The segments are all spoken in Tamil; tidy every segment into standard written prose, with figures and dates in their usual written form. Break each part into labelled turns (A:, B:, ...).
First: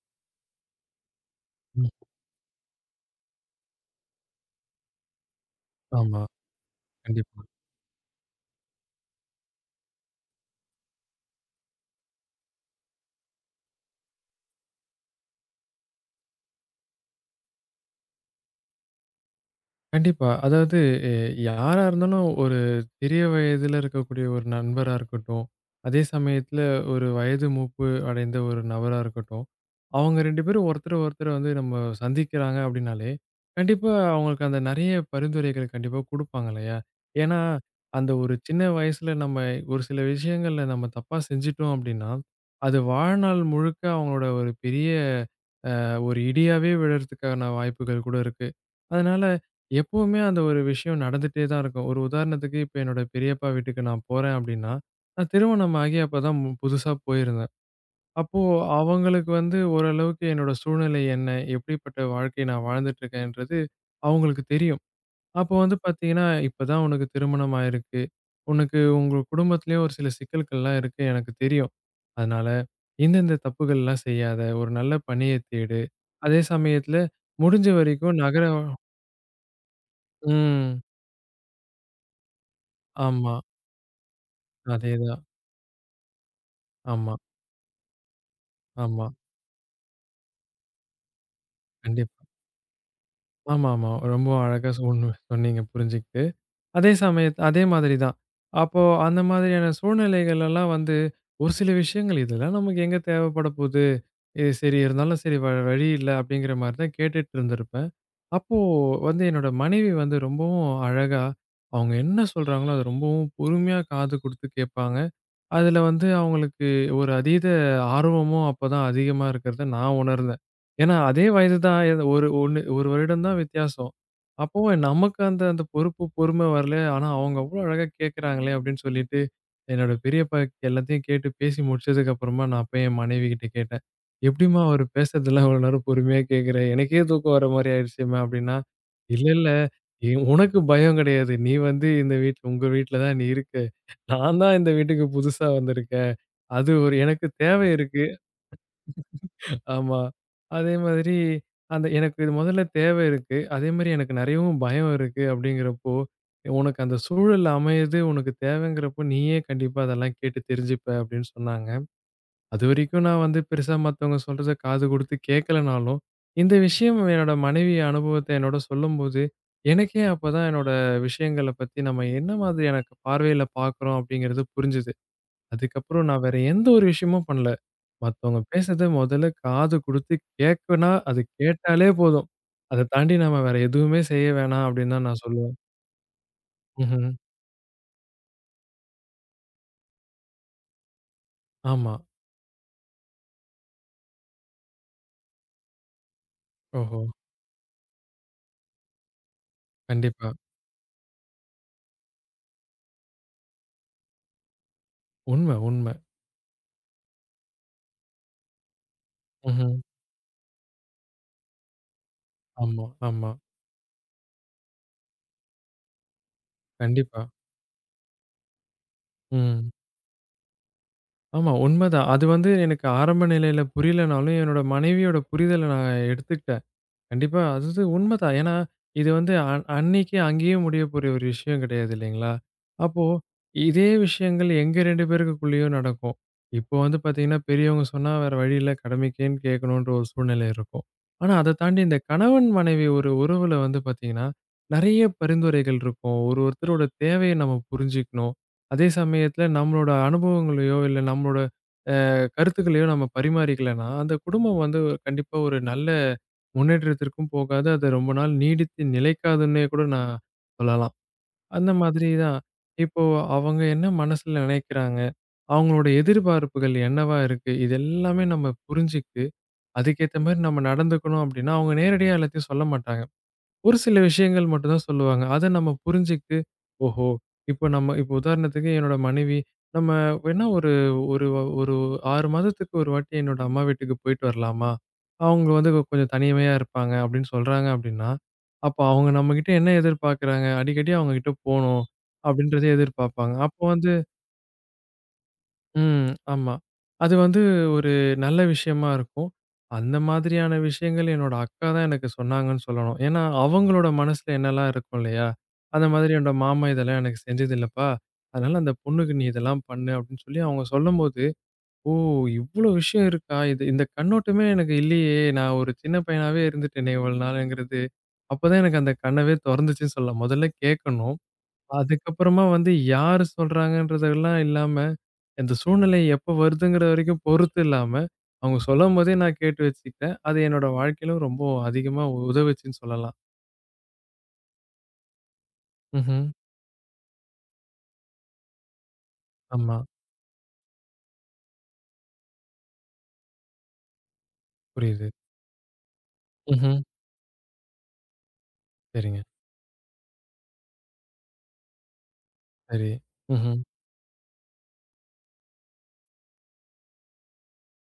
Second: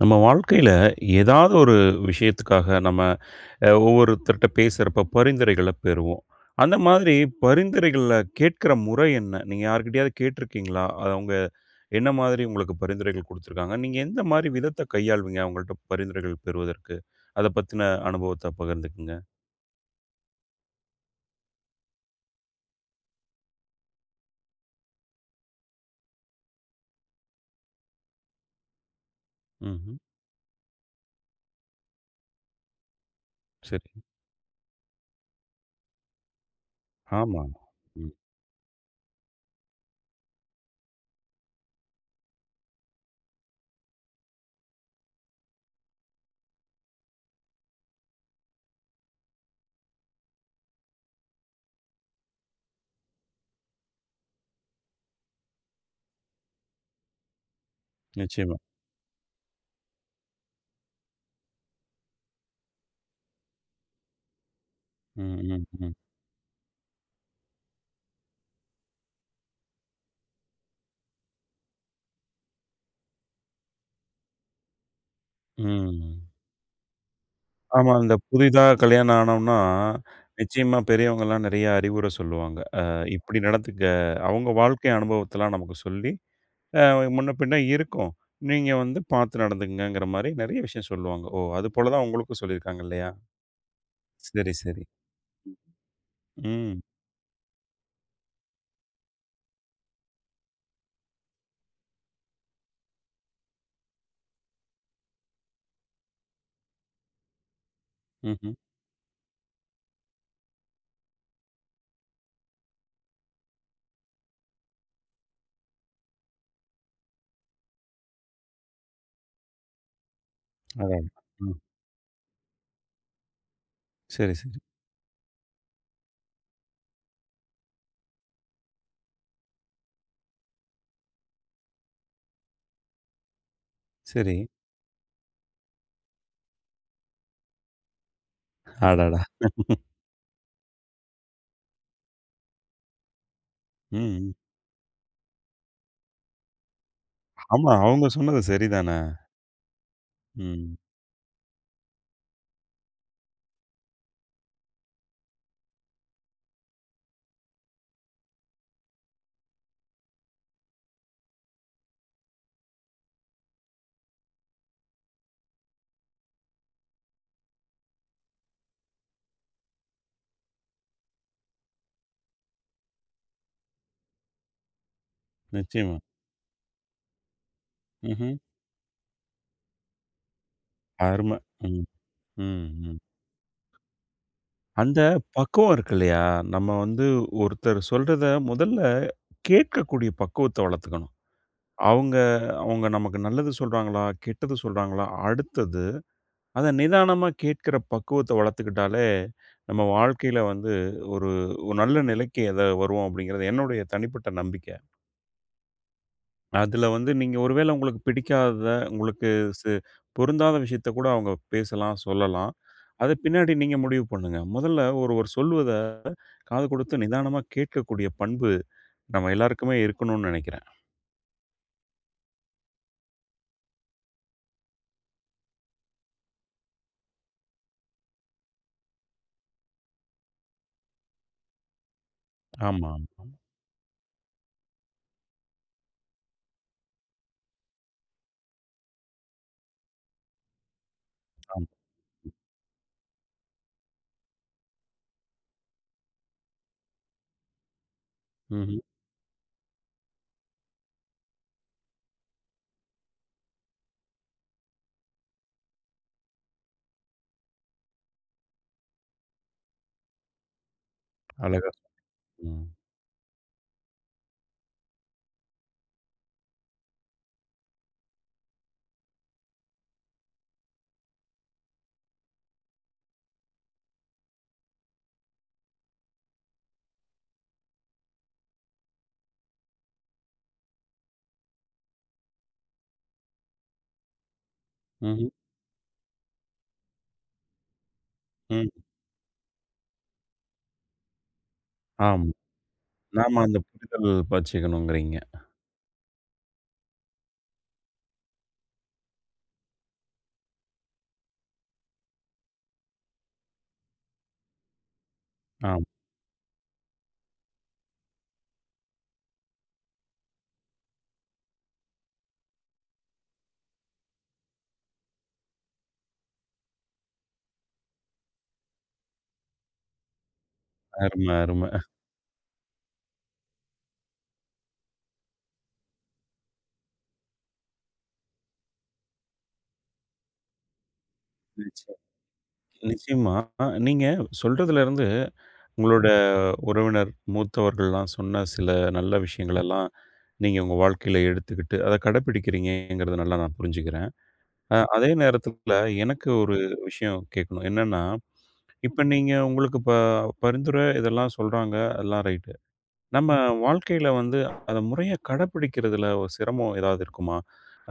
A: நம்ம வாழ்க்கையில ஏதாவது ஒரு
B: ம்.
A: விஷயத்துக்காக நம்ம ஒவ்வொருத்தர்கிட்ட பேசுறப்ப பரிந்துரைகளை
B: ஆமா.
A: பெறுவோம். அந்த மாதிரி
B: கண்டிப்பா.
A: பரிந்துரைகள்ல கேட்கிற முறை என்ன? நீங்க யார்கிட்டயாவது கேட்டிருக்கீங்களா? அது அவங்க என்ன மாதிரி உங்களுக்கு பரிந்துரைகள் குடுத்துருக்காங்க? நீங்க எந்த மாதிரி விதத்த கையாள்வீங்க அவங்கள்ட்ட பரிந்துரைகள் பெறுவதற்கு? அத பத்தின அனுபவத்த பகிர்ந்துக்குங்க.
B: கண்டிப்பா. அதாவது எ யாரா இருந்தாலும் ஒரு சிறிய வயதில இருக்கக்கூடிய ஒரு நண்பரா இருக்கட்டும், அதே சமயத்தில ஒரு வயது மூப்பு அடைந்த ஒரு நபரா இருக்கட்டும்,
A: ம்ஹ்ம்.
B: அவங்க 2 பேரும் ஒருத்தர ஒருத்தர் வந்து நம்ம சந்திக்கிறாங்க அப்படின்னாலே,
A: சரி.
B: கண்டிப்பா அவங்களுக்கு அந்த நெறைய பரிந்துரைகள் கண்டிப்பா குடுப்பாங்க இல்லையா? ஏன்னா,
A: ஆமா. ம்.
B: அந்த ஒரு சின்ன வயசுல நம்ம ஒரு சில விஷயங்கள்ல நம்ம தப்பா செஞ்சுட்டோம் அப்படின்னா, அது வாழ்நாள் முழுக்க அவங்களோட ஒரு பெரிய ஒரு இடியாவே விழறதுக்கான வாய்ப்புகள் கூட இருக்கு. அதனால எப்பவுமே அந்த ஒரு விஷயம் நடந்துட்டே தான் இருக்கும். ஒரு உதாரணத்துக்கு இப்ப என்னோட பெரியப்பா வீட்டுக்கு நான் போறேன் அப்படின்னா, நான் திருமணம் ஆகி அப்பதான் புதுசா போயிருந்தேன். அப்போ
A: நிச்சயமா.
B: அவங்களுக்கு வந்து ஓரளவுக்கு என்னோட சூழ்நிலை என்ன? எப்படிப்பட்ட வாழ்க்கை நான் வாழ்ந்துட்டு இருக்கேன்றது அவங்களுக்கு தெரியும்.
A: ம்,
B: அப்போ
A: ம்,
B: வந்து
A: ம்.
B: பார்த்தீங்கன்னா, இப்பதான் உனக்கு திருமணம் ஆயிருக்கு. உனக்கு உங்க குடும்பத்திலேயே ஒரு சில சிக்கல்கள்லாம் இருக்கு எனக்கு தெரியும். அதனால இந்தந்த தப்புகள்லாம் செய்யாத, ஒரு நல்ல பணிய தேடு.
A: ம்.
B: அதே சமயத்துல முடிஞ்ச
A: ஆமா. இந்த
B: வரைக்கும் நகர
A: புதிதா கல்யாணம் ஆனோம்னா, நிச்சயமா
B: ம்.
A: பெரியவங்கலாம் நெறைய அறிவுரை சொல்லுவாங்க.
B: ஆமா.
A: இப்டி நடந்துக்க அவங்க வாழ்க்கை
B: அதேதான்.
A: அனுபவத்தலாம் நமக்கு சொல்லி, அ
B: ஆமா,
A: முன்ன பின்ன இருக்கும். நீங்க வந்து
B: ஆமா.
A: பார்த்து நடந்துக்கங்கங்கிற மாரி நெறைய விஷயம் சொல்லுவாங்க. ஓ! அது போல தான்
B: கண்டிப்பா.
A: உங்களுக்கும் சொல்லியிருக்காங்க இல்லையா?
B: ஆமாமா. ரொம்ப
A: சரி,
B: அழகா
A: சரி.
B: சொன்னீங்க புரிஞ்சுக்கிட்டு.
A: ம்.
B: அதே மாதிரி தான். அப்போ அந்த மாதிரியான சூழ்நிலைகள் எல்லாம் வந்து ஒரு சில விஷயங்கள் இதெல்லாம் நமக்கு எங்க தேவைப்பட போது? இது சரி இருந்தாலும் சரி வேற வழி இல்ல அப்படிங்கிற மாரி தான் கேட்டுட்டு இருந்திருப்பேன்.
A: ம்ஹ்ம்.
B: அப்போ வந்து என்னோட மனைவி வந்து ரொம்பவும் அழகா, அவங்க என்ன சொல்றாங்களோ, அத ரொம்பவும் பொறுமையா காது குடுத்து கேட்பாங்க. அதுல வந்து அவங்களுக்கு ஒரு அதீத ஆர்வமும் அப்பதான் அதிகமா இருக்கிறத நான் உணர்ந்தேன். ஏன்னா
A: அடடா!
B: அதே
A: ம்.
B: வயது தான் எது ஒரு 1 வருடம் தான் வித்தியாசம்.
A: சரி, சரி,
B: அப்பவும் நமக்கு அந்த அந்த பொறுப்பு, பொறுமை வரல. ஆனா அவங்க அவ்வளோ அழகா கேட்கறாங்களே அப்படின்னு சொல்லிட்டு, என்னோட பெரிய பையன் எல்லாத்தையும் கேட்டு பேசி முடிச்சதுக்கு அப்புறமா நான் போய் என் மனைவிகிட்ட கேட்டேன்.
A: சரி.
B: "எப்படிம்மா அவரு பேசுறதெல்லாம் இவ்வளோ நேரம் பொறுமையா கேட்கிற? எனக்கே தூக்கம் வர மாரி ஆயிடுச்சேம்மா" அப்படின்னா,
A: அடடா!
B: "இல்ல, இல்ல. உனக்கு பயம் கிடையாது. நீ வந்து இந்த வீட்ல உங்க வீட்ல தான் நீ இருக்க."
A: ம். ம்.
B: நான் தான் இந்த வீட்டுக்கு புதுசா வந்திருக்கேன். அது ஒரு எனக்கு தேவை
A: ஆமா.
B: இருக்கு.
A: அவங்க சொன்னது சரிதானே!
B: ஆமா. அதே
A: ம்.
B: மாதிரி அந்த எனக்கு இது முதல்ல தேவை இருக்கு. அதே மாரி எனக்கு நெறையவும் பயம் இருக்கு அப்படிங்கிறப்போ, உனக்கு அந்த சூழல் அமையுது, உனக்கு தேவைங்கிறப்போ நீயே கண்டிப்பா அதெல்லாம் கேட்டு தெரிஞ்சுப்ப அப்படின்னு சொன்னாங்க. அதுவரைக்கும் நான் வந்து பெருசா மத்தவங்க சொல்றத காது குடுத்து கேட்கலனாலும், இந்த விஷயம் என்னோட மனைவி அனுபவத்த என்னோட சொல்லும்போது, எனக்கே அப்பதான் என்னோட விஷயங்கள பத்தி நம்ம என்ன மாதிரியான பார்வையில பார்க்குறோம் அப்படிங்கிறது புரிஞ்சுது.
A: நிச்சயமா.
B: அதுக்கப்புறம் நான் வேற எந்த ஒரு விஷயமும் பண்ணல.
A: ம்ஹ்ம்.
B: மத்தவங்க பேசுறத மொதல்ல காது குடுத்து கேட்கனா, அது
A: அரும. ம்.
B: கேட்டாலே போதும்.
A: ம்.
B: அத
A: ம்.
B: தாண்டி நம்ம வேற எதுவுமே செய்ய வேணாம் அப்படின்னு
A: அந்த
B: தான் நான் சொல்லுவேன்.
A: பக்குவம் இருக்கு இல்லையா? நம்ம வந்து
B: ம்ஹ்ம்.
A: ஒருத்தர் சொல்றத முதல்ல கேட்கக்கூடிய பக்குவத்த வளர்த்துக்கணும்.
B: ஆமா.
A: அவங்க அவங்க நமக்கு நல்லது சொல்றாங்களா? கெட்டது சொல்றாங்களா? அடுத்தது அத
B: ஓஹோ!
A: நிதானமா கேட்கிற பக்குவத்த வளர்த்துக்கிட்டாலே, நம்ம
B: கண்டிப்பா.
A: வாழ்க்கையில வந்து ஒரு ஒரு நல்ல நிலைக்கு எத வருவோம் அப்படிங்கிறது என்னுடைய தனிப்பட்ட நம்பிக்கை.
B: உண்ம, உண்ம.
A: அதுல வந்து நீங்க ஒருவேள உங்களுக்கு பிடிக்காதத, உங்களுக்கு சு
B: ம்ஹ்ம்.
A: பொருந்தாத விஷயத்த கூட அவங்க பேசலாம், சொல்லலாம்.
B: ஆமா,
A: அது
B: ஆமா.
A: பின்னாடி நீங்க முடிவு பண்ணுங்க. முதல்ல ஒருவர் சொல்வத காது கொடுத்து
B: கண்டிப்பா.
A: நிதானமா கேட்கக்கூடிய பண்பு நம்ம
B: ம்.
A: எல்லாருக்குமே இருக்கணும்னு நினைக்கிறேன்.
B: ஆமா உண்மதான். அது வந்து எனக்கு ஆரம்ப நிலையில புரியலனாலும், என்னோட மனைவியோட புரிதல நான் எடுத்துக்கிட்டேன். கண்டிப்பா. அது வந்து உண்மைதான். ஏன்னா, இது வந்து அன்னைக்கு அங்கேயே முடியக்கூடிய ஒரு விஷயம் கிடையாது இல்லைங்களா?
A: ஆமா,
B: அப்போ
A: ஆமா,
B: இதே விஷயங்கள் எங்க 2 பேருக்குள்ளேயும் நடக்கும். இப்போ வந்து பார்த்தீங்கன்னா, பெரியவங்க சொன்னா வேற வழி இல்ல கடமைக்கேன்னு கேட்கணுன்ற ஒரு சூழ்நிலை இருக்கும். ஆனா, அத
A: ஆமா.
B: தாண்டி இந்த கணவன், மனைவி ஒரு உறவுல வந்து பார்த்தீங்கன்னா, நெறைய பரிந்துரைகள் இருக்கும். ஒரு ஒருத்தரோட தேவைய நம்ம புரிஞ்சுக்கணும்.
A: ம்ஹ்ம்.
B: அதே சமயத்தில நம்மளோட அனுபவங்களையோ, இல்ல நம்மளோட கருத்துக்களையும் நம்ம பரிமாறிக்கலன்னா, அந்த குடும்பம் வந்து கண்டிப்பா ஒரு நல்ல முன்னேற்றத்திற்கும் போகாது. அது ரொம்ப நாள் நீடித்து நிலைக்காதுன்னே கூட நான் சொல்லலாம்.
A: அழகா
B: அந்த மாதிரி தான்.
A: சொன்னீங்க.
B: இப்போ அவங்க என்ன மனசுல நினைக்கிறாங்க? அவங்களோட எதிர்பார்ப்புகள் என்னவா இருக்கு? இது எல்லாமே நம்ம புரிஞ்சுகிட்டு, அதுக்கேத்த மாரி நம்ம நடந்துக்கணும் அப்டின்னா, அவங்க நேரடியா எல்லாத்தையும் சொல்ல மாட்டாங்க. ஒரு சில விஷயங்கள் மட்டும் தான் சொல்லுவாங்க. அத நம்ம புரிஞ்சுகிட்டு, ஓஹோ! இப்போ நம்ம இப்போ உதாரணத்துக்கு என்னோட மனைவி, நம்ம வேணா ஒரு ஒரு வ- ஒரு 6 மாதத்துக்கு ஒரு வாட்டி என்னோட அம்மா வீட்டுக்கு போயிட்டு வரலாமா?
A: ம்ஹ்ம்.
B: அவங்க வந்து கொஞ்சம் தனிமையா இருப்பாங்க அப்படின்னு சொல்றாங்க அப்படின்னா,
A: ம்.
B: அப்போ அவங்க நம்மகிட்ட என்ன எதிர்பார்க்குறாங்க? அடிக்கடி அவங்க கிட்ட போணும்,
A: ஆமா.
B: அப்படின்றத எதிர்பார்ப்பாங்க.
A: நாம அந்த
B: அப்போ வந்து
A: புரிதல் வச்சுக்கணுங்கிறீங்க.
B: ம். ஆமா. அது வந்து ஒரு நல்ல விஷயமா இருக்கும். அந்த மாதிரியான விஷயங்கள் என்னோட அக்கா தான் எனக்கு சொன்னாங்கன்னு சொல்லணும். ஏன்னா, அவங்களோட மனசுல என்னலாம் இருக்கும் இல்லையா?
A: ஆமா.
B: அந்த மாதிரி என்னோட மாமா இதெல்லாம் எனக்கு செஞ்சது இல்லப்பா. அதனால அந்த பொண்ணுக்கு நீ இதெல்லாம் பண்ணு அப்படின்னு சொல்லி அவங்க சொல்லும்போது, ஓ! இவ்ளோ விஷயம் இருக்கா? இது இந்த கண்ணோட்டமே எனக்கு இல்லையே. நான் ஒரு சின்ன பையனாவே இருந்துட்டேனே இவ்வளோ நாளுங்கிறது. அப்பதான் எனக்கு அந்த கண்ணவே தொறந்துச்சுன்னு சொல்லலாம். முதல்ல கேட்கணும்.
A: அரும, அரும.
B: அதுக்கப்புறமா வந்து யாரு சொல்றாங்கன்றதெல்லாம் இல்லாம, இந்த சூழ்நிலை எப்ப வருதுங்கிற வரைக்கும் பொறுத்து இல்லாம, அவங்க சொல்லும்போதே நான் கேட்டு வச்சுக்கிட்டேன். அது என்னோட வாழ்க்கையில ரொம்ப
A: நிச்சயம்
B: அதிகமா உதவுச்சுன்னு சொல்லலாம்.
A: நிச்சயமா. நீங்க சொல்றதுலருந்து உங்களோட
B: ம்ஹ்ம்.
A: உறவினர், மூத்தவர்கள்லாம் சொன்ன சில நல்ல
B: ஆமா,
A: விஷயங்களெல்லாம் நீங்க உங்க வாழ்க்கையில எடுத்துக்கிட்டு, அத கடைப்பிடிக்கிறீங்கங்கிறத நல்லா நான் புரிஞ்சுக்கிறேன்.
B: புரியுது.
A: அதே நேரத்தில எனக்கு ஒரு
B: ம்ஹ்ம்.
A: விஷயம் கேட்கணும். என்னன்னா இப்ப
B: சரிங்க.
A: நீங்க உங்களுக்கு பரிந்துரை இதெல்லாம் சொல்றாங்க. அதெல்லாம் ரைட்டு.
B: சரி.
A: நம்ம
B: ம்ஹ்ம்.
A: வாழ்க்கையில வந்து அத முறையா கடைப்பிடிக்கிறதுல ஒரு சிரமம் ஏதாவது இருக்குமா?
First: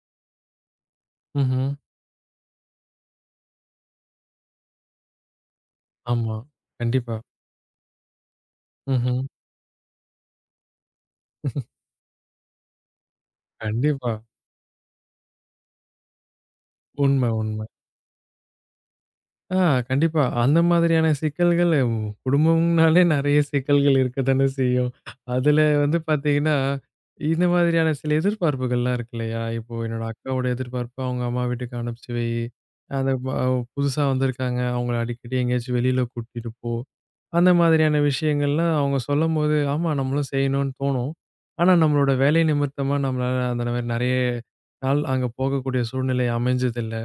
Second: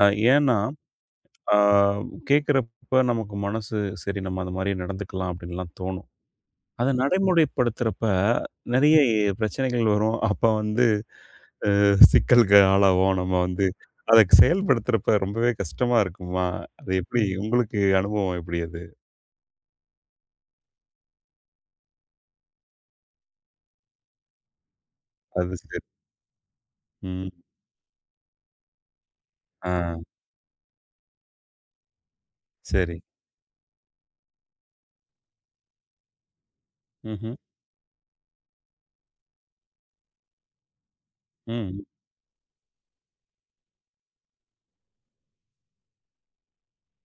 A: அ ஏன்னா, ஆ
B: ம்ஹ்ம்.
A: கேட்கிறப்ப நமக்கு மனசு, சரி நம்ம அந்த மாரி நடந்துக்கலாம் அப்டின்லாம் தோணும்.
B: ஆமா.
A: அத
B: கண்டிப்பா.
A: நடைமுறைப்படுத்துறப்ப நெறைய
B: ம்ஹ்ம்.
A: பிரச்சனைகள் வரும். அப்ப வந்து சிக்கலுக்கு ஆளாவோம். நம்ம வந்து
B: கண்டிப்பா.
A: அத செயல்படுத்துறப்ப ரொம்பவே கஷ்டமா இருக்குமா? அது எப்டி
B: உண்ம, உண்ம.
A: உங்களுக்கு அனுபவம் எப்டி அது?
B: ஆ கண்டிப்பா. அந்த மாதிரியான சிக்கல்கள் குடும்பம்னாலே நெறைய சிக்கல்கள் இருக்கத்தானே செய்யும்.
A: அது
B: அதுல
A: சரி.
B: வந்து பார்த்தீங்கன்னா,
A: ம்.
B: இந்த மாதிரியான சில எதிர்பார்ப்புகள்லாம் இருக்கு இல்லையா?
A: ஆ.
B: இப்போ என்னோட அக்காவோட எதிர்பார்ப்பு அவங்க அம்மா வீட்டுக்கு அனுப்பிச்சு வை.
A: சரி.
B: அந்த புதுசா வந்திருக்காங்க. அவங்கள அடிக்கடி எங்கேயாச்சும் வெளியில கூட்டிட்டு போ.
A: ம்ஹ்ம்.
B: அந்த மாதிரியான விஷயங்கள்லாம் அவங்க சொல்லும்போது, ஆமா நம்மளும் செய்யணும்னு தோணும். ஆனா
A: ம்.
B: நம்மளோட வேலை நிமித்தமா நம்மளால அந்த மாதிரி நெறைய நாள் அங்க போகக்கூடிய சூழ்நிலை அமைஞ்சதில்ல.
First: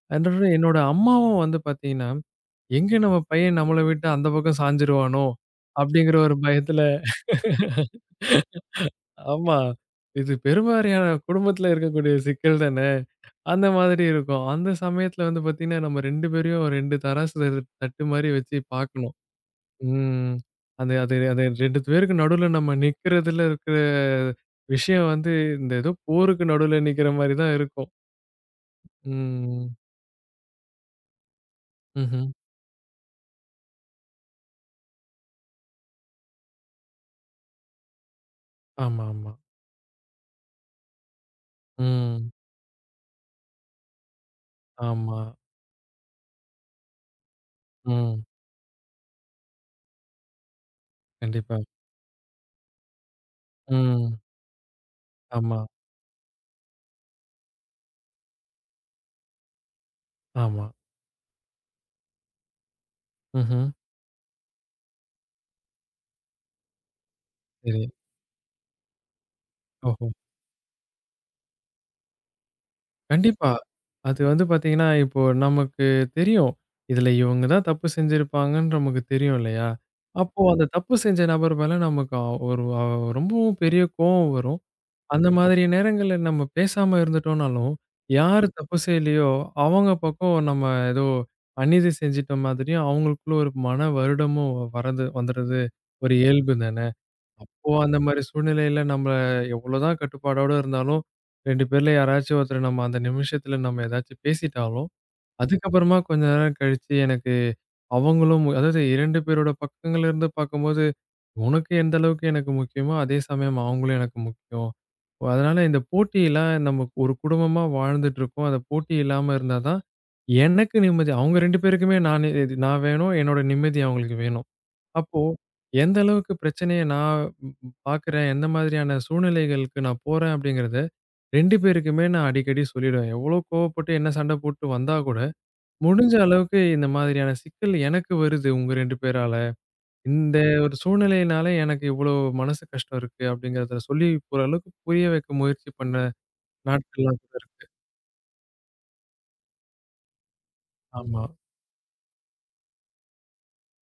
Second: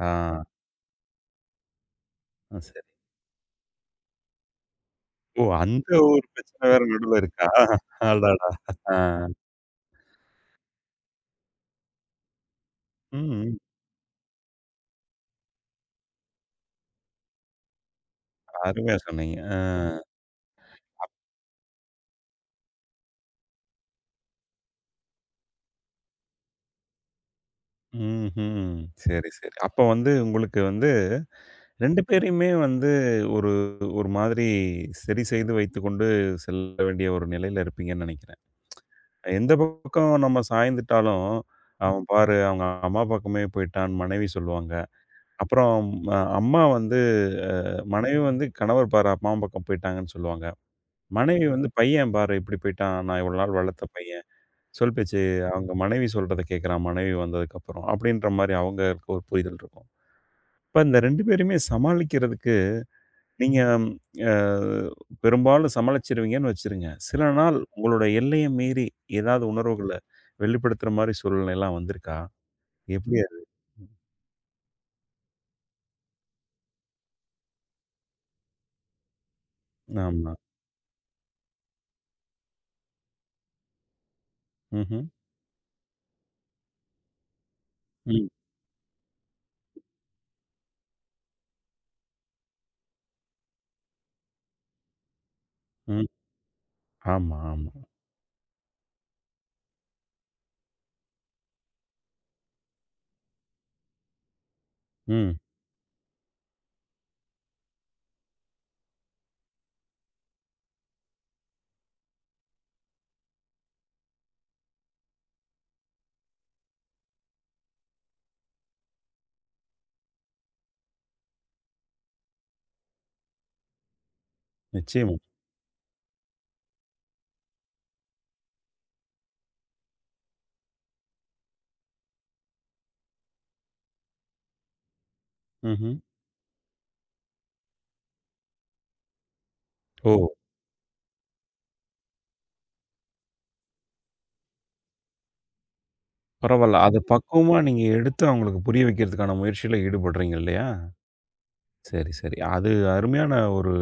A: ஆ.
B: அடடா! என்னோட அம்மாவும் வந்து பார்த்தீங்கன்னா,
A: சரி.
B: எங்க நம்ம பையன் நம்மள விட்டு அந்த பக்கம் சாஞ்சிருவானோ!
A: ஓ! அந்த
B: அப்டிங்கிற
A: ஒரு
B: ஒரு
A: பிரச்சனை
B: பயத்துல
A: வேற நடுவுல இருக்கா? அடடா! ஆ.
B: ஆமா. இது பெருவாரியான குடும்பத்துல இருக்கக்கூடிய சிக்கல் தானே!
A: ம்.
B: அந்த மாதிரி இருக்கும். அந்த சமயத்துல வந்து பார்த்தீங்கன்னா, நம்ம 2 பேரையும் 2 தராசு தட்டு தட்டு மாரி வச்சு
A: அருமையா
B: பார்க்கணும்.
A: சொன்னீங்க. ஆ.
B: ம். அது அது அது 2 பேருக்கு நடுவுல நம்ம நிக்கிறதுல இருக்கிற விஷயம் வந்து, இந்த ஏதோ போருக்கு நடுவுல நிக்கிற மாரி தான் இருக்கும்.
A: ம்ஹ்ம். சரி, சரி.
B: ம்.
A: அப்ப வந்து உங்களுக்கு வந்து 2
B: ம்ஹ்ம்.
A: பேரையுமே வந்து ஒரு ஒரு மாதிரி சரி செய்து வைத்துக்கொண்டு செல்ல வேண்டிய ஒரு நிலையில இருப்பீங்கன்னு நெனைக்கிறேன்.
B: ஆமா, ஆமா.
A: எந்த பக்கம் நம்ம சாய்ந்துட்டாலும், "அவன்
B: ம்.
A: பாரு அவங்க அம்மா பக்கமே போயிட்டான்னு" மனைவி சொல்லுவாங்க.
B: ஆமா.
A: அப்புறம் அம்மா வந்து அ மனைவி
B: ம்.
A: வந்து "கணவர் பாரு அம்மா பக்கம் போயிட்டாங்கன்னு" சொல்லுவாங்க. மனைவி
B: கண்டிப்பா.
A: வந்து "பையன் பாரு இப்படி போய்ட்டான். நான் இவ்வளோ நாள் வளர்த்த
B: ம்.
A: பையன்." சொல் பேச்சு
B: ஆமா,
A: அவங்க மனைவி சொல்றத கேட்குறான் மனைவி வந்ததுக்கப்புறம். அப்படின்ற மாரி அவங்களுக்கு ஒரு புரிதல் இருக்கும்.
B: ஆமா.
A: இப்ப இந்த 2 பேரையுமே சமாளிக்கிறதுக்கு நீங்க
B: ம்ஹ்ம்.
A: அ பெரும்பாலும் சமாளிச்சுருவீங்கன்னு வச்சுருங்க. சில நாள்
B: சரி.
A: உங்களோட எல்லைய மீறி ஏதாவது உணர்வுகள
B: ஓஹோ!
A: வெளிப்படுத்துற மாரி சூழ்நிலைலாம் வந்திருக்கா? எப்படி அது?
B: கண்டிப்பா. அது வந்து பார்த்தீங்கன்னா, இப்போ நமக்கு தெரியும். இதுல இவங்க தான் தப்பு செஞ்சிருப்பாங்கன்னு நமக்கு தெரியும் இல்லையா?
A: ஆமா.
B: அப்போ அந்த தப்பு செஞ்ச நபர் மேல நமக்கு ஒரு ரொம்பவும் பெரிய கோவம் வரும்.
A: ம்ஹ்ம்.
B: அந்த மாதிரி நேரங்கள்ல நம்ம பேசாம இருந்துட்டோம்னாலும்,
A: ம்.
B: யார் தப்பு செய்யலையோ, அவங்க பக்கம் நம்ம ஏதோ அநீதி செஞ்சுட்ட மாதிரியும் அவங்களுக்குள்ள ஒரு மன வருடமும் வரது வந்துடுறது
A: ம்.
B: ஒரு இயல்பு தானே!
A: ஆமா,
B: அப்போ
A: ஆமா.
B: அந்த மாரி சூழ்நிலையில நம்ம எவ்வளோதான் கட்டுப்பாடோட இருந்தாலும், 2 பேர்ல யாராச்சும் ஒருத்தர நம்ம அந்த நிமிஷத்துல நம்ம ஏதாச்சும் பேசிட்டாலும்,
A: ம்.
B: அதுக்கப்புறமா கொஞ்ச நேரம் கழிச்சு எனக்கு அவங்களும் அதாவது 2 பேரோட பக்கங்கள்ல இருந்து பார்க்கும்போது, உனக்கு எந்த அளவுக்கு எனக்கு முக்கியமோ, அதே சமயம் அவங்களும் எனக்கு முக்கியம். அதனால இந்த போட்டியெல்லாம் நம்ம ஒரு குடும்பமா வாழ்ந்துட்டு இருக்கோம். அந்த போட்டி இல்லாம இருந்தா தான் எனக்கு நிம்மதி. அவங்க 2 பேருக்குமே நான் நான் வேணும். என்னோட நிம்மதி அவங்களுக்கு வேணும்.
A: நிச்சயமா.
B: அப்போ, எந்த அளவுக்கு பிரச்சனைய நான் ம் பார்க்குறேன், எந்த மாதிரியான சூழ்நிலைகளுக்கு நான் போறேன் அப்படிங்கிறத 2 பேருக்குமே நான் அடிக்கடி சொல்லிடுவேன். எவ்வளோ கோவப்பட்டு என்ன சண்டை போட்டு வந்தா கூட,
A: ம்ஹ்ம்.
B: முடிஞ்ச அளவுக்கு இந்த மாதிரியான சிக்கல் எனக்கு வருது உங்க 2 பேரால.
A: ஓ!
B: இந்த ஒரு சூழ்நிலையினால எனக்கு இவ்வளோ மனசு கஷ்டம் இருக்கு அப்படிங்கிறத சொல்லி ஒரு அளவுக்கு புரிய வைக்க முயற்சி பண்ண
A: பரவால்ல. அது
B: நாட்கள்லாம் கூட
A: பக்குவமா
B: இருக்கு.
A: நீங்க எடுத்து அவங்களுக்கு புரிய வைக்கிறதுக்கான முயற்சியில ஈடுபடுறீங்க இல்லையா?
B: ஆமா.
A: சரி, சரி. அது அருமையான ஒரு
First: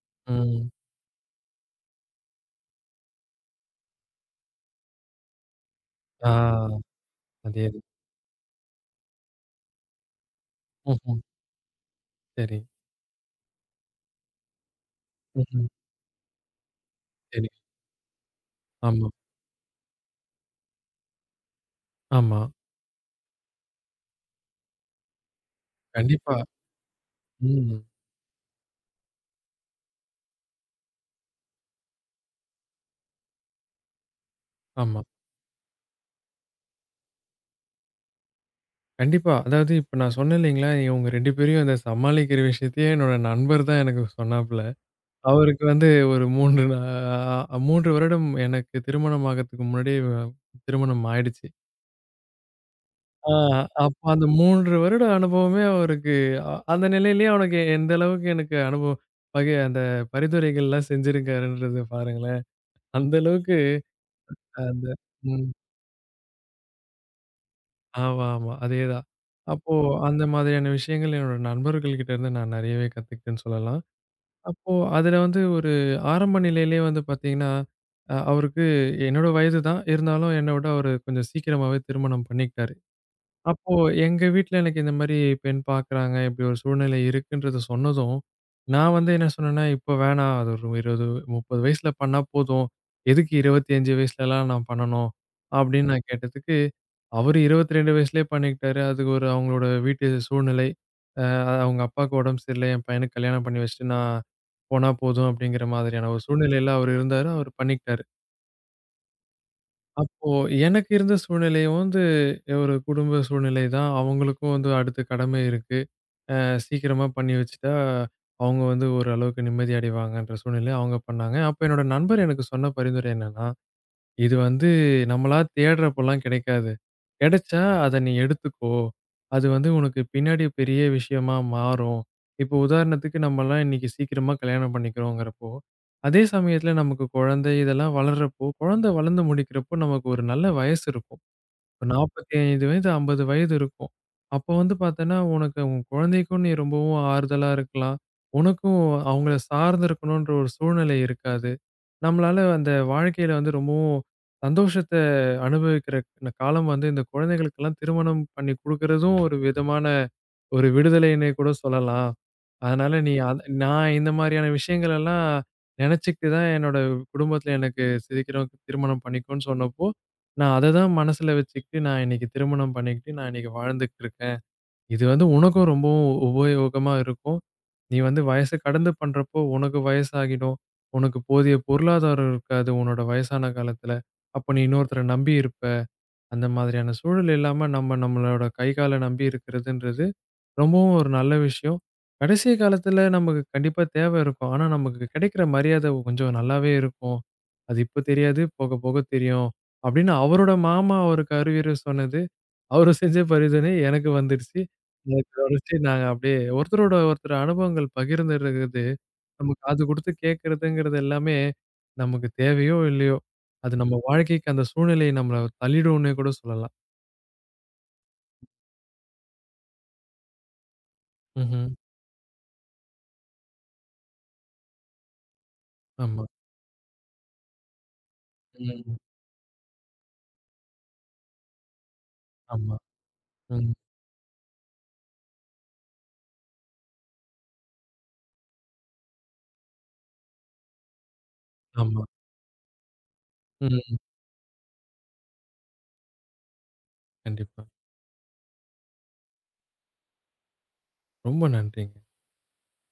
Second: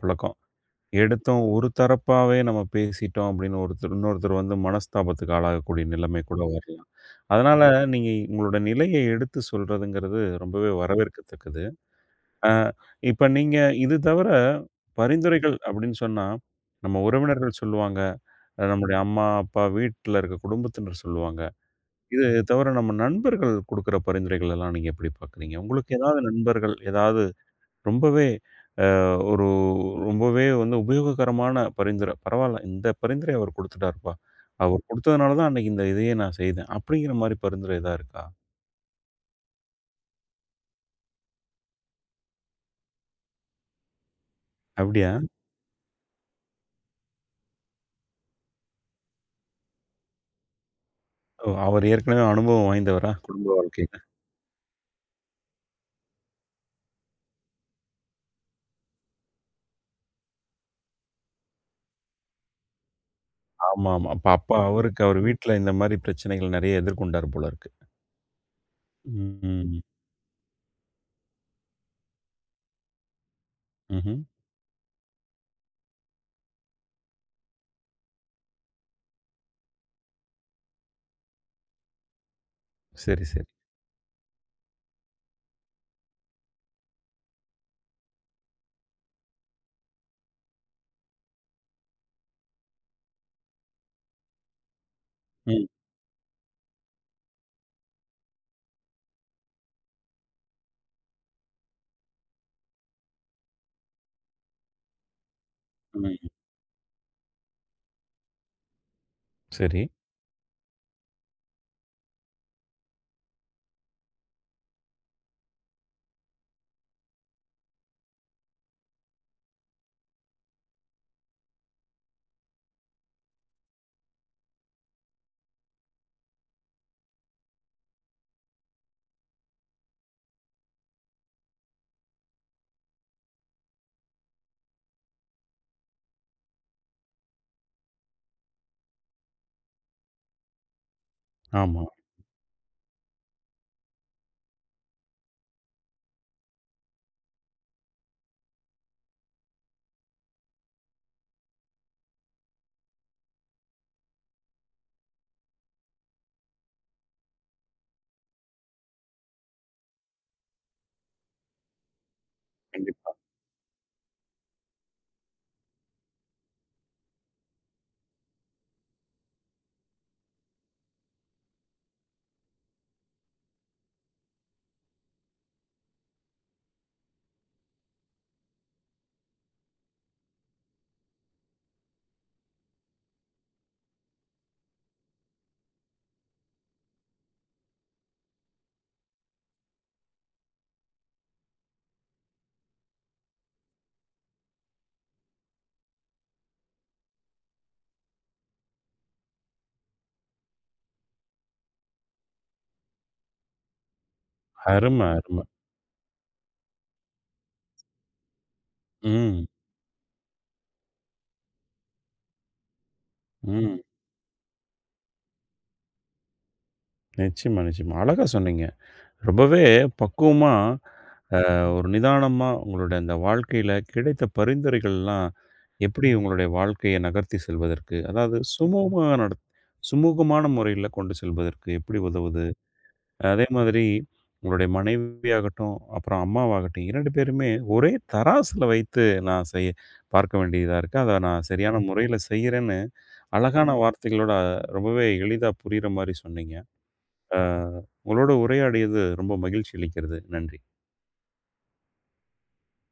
A: புழக்கம்.
B: ம்.
A: எடுத்தோம் ஒரு தரப்பாவே நம்ம பேசிட்டோம் அப்படின்னு ஒருத்தர் இன்னொருத்தர் வந்து மனஸ்தாபத்துக்கு ஆளாகக்கூடிய நிலைமை
B: ஆ
A: கூட வரலாம். அதனால
B: அதேதான்.
A: நீங்க உங்களோட நிலைய எடுத்து சொல்றதுங்கிறது ரொம்பவே
B: ம்ஹ்ம்.
A: வரவேற்கத்தக்கது. அ
B: சரி.
A: இப்ப நீங்க இது தவிர பரிந்துரைகள்
B: ம்ஹ்ம்.
A: அப்படின்னு சொன்னா, நம்ம
B: சரி.
A: உறவினர்கள் சொல்லுவாங்க, நம்முடைய
B: ஆமா,
A: அம்மா, அப்பா, வீட்ல இருக்க குடும்பத்தினர் சொல்லுவாங்க. இது
B: ஆமா.
A: தவிர நம்ம நண்பர்கள் குடுக்குற பரிந்துரைகள் எல்லாம் நீங்க எப்படி பார்க்குறீங்க? உங்களுக்கு ஏதாவது
B: கண்டிப்பா.
A: நண்பர்கள் ஏதாவது
B: ம்.
A: ரொம்பவே அ ஒரு ரொம்பவே வந்து உபயோககரமான பரிந்துரை, "பரவால்ல இந்த பரிந்துரை அவர் குடுத்துட்டாருப்பா. அவர்
B: ஆமா.
A: குடுத்ததுனால தான் அன்னைக்கு இதையே நான் செய்தேன்." அப்படிங்கிற மாரி பரிந்துரை ஏதா இருக்கா?
B: கண்டிப்பா. அதாவது இப்ப நான் சொன்னேன் இல்லைங்களா, இவங்க 2 பேரையும் அத சமாளிக்கிற விஷயத்தையே என்னோட நண்பர் தான் எனக்கு சொன்னாப்புல.
A: அப்படியா?
B: அவருக்கு வந்து ஒரு 3 நா அ 3 வருடம் எனக்கு திருமணம் ஆகறதுக்கு முன்னாடியே திருமணம் ஆயிடுச்சு.
A: ஓ! அவர் ஏற்கனவே அனுபவம் வாய்ந்தவரா?
B: ஆ
A: குடும்ப வாழ்க்கையில.
B: அப்ப அந்த 3 வருட அனுபவமே அவருக்கு அந்த நிலையிலயே அவனுக்கு எந்த அளவுக்கு எனக்கு அனுபவம் பகை அந்த பரிந்துரைகள்லாம் செஞ்சிருக்காருன்றத பாருங்களேன். அந்த அளவுக்கு
A: ஆமாமா. அப்ப அப்ப அப்பா
B: அந்த
A: அவருக்கு அவர்
B: ம்.
A: வீட்ல இந்த மாரி பிரச்சனைகள் நெறைய எதிர்கொண்டார் போல இருக்கு.
B: ஆமா, ஆமா. அதேதான். அப்போ
A: ம்.
B: அந்த மாதிரியான விஷயங்கள் என்னோட நண்பர்கள்கிட்ட இருந்து நான் நெறையவே கத்துக்கிட்டேன்னு சொல்லலாம்.
A: ம்ஹ்ம்.
B: அப்போ அதுல வந்து ஒரு ஆரம்ப நிலையிலேயே வந்து பார்த்தீங்கன்னா, அவருக்கு என்னோட வயது தான். இருந்தாலும் என்ன விட அவரு கொஞ்சம் சீக்கிரமாவே திருமணம் பண்ணிக்கிட்டாரு.
A: சரி, சரி.
B: அப்போ எங்க வீட்ல எனக்கு இந்த மாரி பெண் பார்க்குறாங்க, இப்படி ஒரு சூழ்நிலை இருக்குன்றத சொன்னதும், நான் வந்து என்ன சொன்னேன்னா, "இப்போ வேணாம். அது ஒரு 20, 30 வயசுல பண்ணா போதும். எதுக்கு 25 வயசுலலாம் நான் பண்ணணும்?"
A: ம்,
B: அப்படின்னு நான் கேட்டதுக்கு, அவரு 22 வயசுலயே பண்ணிக்கிட்டாரு. அதுக்கு ஒரு அவங்களோட வீட்டு சூழ்நிலை. அ அவங்க அப்பாவுக்கு உடம்பு சரியில்ல. என் பையனுக்கு கல்யாணம் பண்ணி வச்சுட்டு நான் போனா போதும் அப்படிங்கிற மாதிரியான ஒரு
A: ம்.
B: சூழ்நிலையில அவரு இருந்தாரு. அவரு பண்ணிக்கிட்டாரு.
A: சரி.
B: அப்போ எனக்கு இருந்த சூழ்நிலையும் வந்து ஒரு குடும்ப சூழ்நிலை தான். அவங்களுக்கும் வந்து அடுத்த கடமை இருக்கு. அ சீக்கிரமா பண்ணி வச்சுட்டா அவங்க வந்து ஓரளவுக்கு நிம்மதி அடைவாங்கன்ற சூழ்நிலை அவங்க பண்ணாங்க. அப்ப என்னோட நண்பர் எனக்கு சொன்ன பரிந்துரை என்னன்னா இது வந்து நம்மளா தேடுறப்பலாம் கிடைக்காது. கிடைச்சா அத நீ எடுத்துக்கோ. அது வந்து உனக்கு பின்னாடி பெரிய விஷயமா மாறும். இப்போ உதாரணத்துக்கு நம்மலாம் இன்னைக்கு சீக்கிரமா கல்யாணம் பண்ணிக்கிறோங்கிறப்போ, அதே சமயத்துல நமக்கு குழந்தை இதெல்லாம் வளர்றப்போ, குழந்தை வளர்ந்து முடிக்கிறப்போ நமக்கு ஒரு நல்ல வயசு இருக்கும்.
A: ஆமா.
B: 45 வயது, 50 வயது இருக்கும். அப்போ வந்து பார்த்தேன்னா, உனக்கு உன் குழந்தைக்கும் நீ ரொம்பவும் ஆறுதலா இருக்கலாம். உனக்கும் அவங்கள சார்ந்து இருக்கணுன்ற ஒரு சூழ்நிலை இருக்காது. நம்மளால அந்த வாழ்க்கையில வந்து ரொம்பவும் சந்தோஷத்த அனுபவிக்கிற காலம் வந்து இந்த குழந்தைகளுக்கெல்லாம் திருமணம் பண்ணி குடுக்குறதும் ஒரு விதமான ஒரு விடுதலைன்னே கூட சொல்லலாம். அதனால நீ
A: கண்டிப்பா.
B: அத நான் இந்த மாரியான விஷயங்கள் எல்லாம் நெனச்சுக்கிட்டு தான் என்னோட குடும்பத்தில எனக்கு சீக்கிரம் திருமணம் பண்ணிக்கோன்னு சொன்னப்போ, நான் அத தான் மனசுல வச்சுக்கிட்டு நான் இன்னைக்கு திருமணம் பண்ணிக்கிட்டு நான் இன்னைக்கு வாழ்ந்துகிட்டு இருக்கேன். இது வந்து உனக்கும் ரொம்பவும் உபயோகமா இருக்கும். நீ வந்து வயசு கடந்து பண்றப்போ உனக்கு வயசாகிடும். உனக்கு போதிய பொருளாதாரம் இருக்காது உன்னோட வயசான காலத்தில. அப்ப நீ இன்னொருத்தர நம்பி இருப்ப. அந்த மாதிரியான சூழல் இல்லாம நம்ம நம்மளோட கை கால நம்பி இருக்கிறதுன்றது ரொம்பவும் ஒரு நல்ல விஷயம். கடைசி காலத்துல நமக்கு கண்டிப்பா தேவை இருக்கும். ஆனா, நமக்கு கிடைக்கிற மரியாதை கொஞ்சம் நல்லாவே இருக்கும். அது இப்ப தெரியாது, போக போக தெரியும். அப்படின்னு அவரோட மாமா அவருக்கு அறிவுரை சொன்னது, அவரு செஞ்ச பரிந்துரை எனக்கு வந்துடுச்சு.
A: அரும,
B: எனக்கு
A: அரும.
B: வந்துச்சு நாங்க அப்படியே ஒருத்தரோட ஒருத்தர் அனுபவங்கள் பகிர்ந்துருக்கிறது,
A: ம்.
B: நம்ம காது குடுத்து கேட்கறதுங்கிறது எல்லாமே நமக்கு தேவையோ இல்லையோ, அது
A: ம்.
B: நம்ம வாழ்க்கைக்கு அந்த சூழ்நிலை நம்மள தள்ளிடும்னே கூட சொல்லலாம்.
A: நிச்சயமா, நிச்சயமா. அழகா சொன்னீங்க. ரொம்பவே பக்குவமா,
B: ம்ஹ்ம்.
A: ஒரு நிதானமா உங்களுடைய அந்த வாழ்க்கையில கிடைத்த பரிந்துரைகள்லாம் எப்படி
B: ஆமா.
A: உங்களுடைய வாழ்க்கைய நகர்த்தி செல்வதற்கு, அதாவது
B: ம்.
A: சுமூகமான முறையில கொண்டு செல்வதற்கு எப்படி உதவுது?
B: ஆமா.
A: அதே
B: ம்.
A: மாதிரி உங்களுடைய மனைவியாகட்டும், அப்புறம் அம்மாவாகட்டும் 2 பேருமே ஒரே தராசுல வைத்து நான் செய் பார்க்க வேண்டியதா இருக்கு. அத நான் சரியான
B: ஆமா.
A: முறையில செய்றேன்னு அழகான
B: ம்.
A: வார்த்தைகளோட ரொம்பவே எளிதா புரியிற மாரி சொன்னீங்க. ஆ,
B: கண்டிப்பா.
A: உங்களோட உரையாடியது ரொம்ப மகிழ்ச்சி அளிக்கிறது. நன்றி.
B: ரொம்ப நன்றிங்க.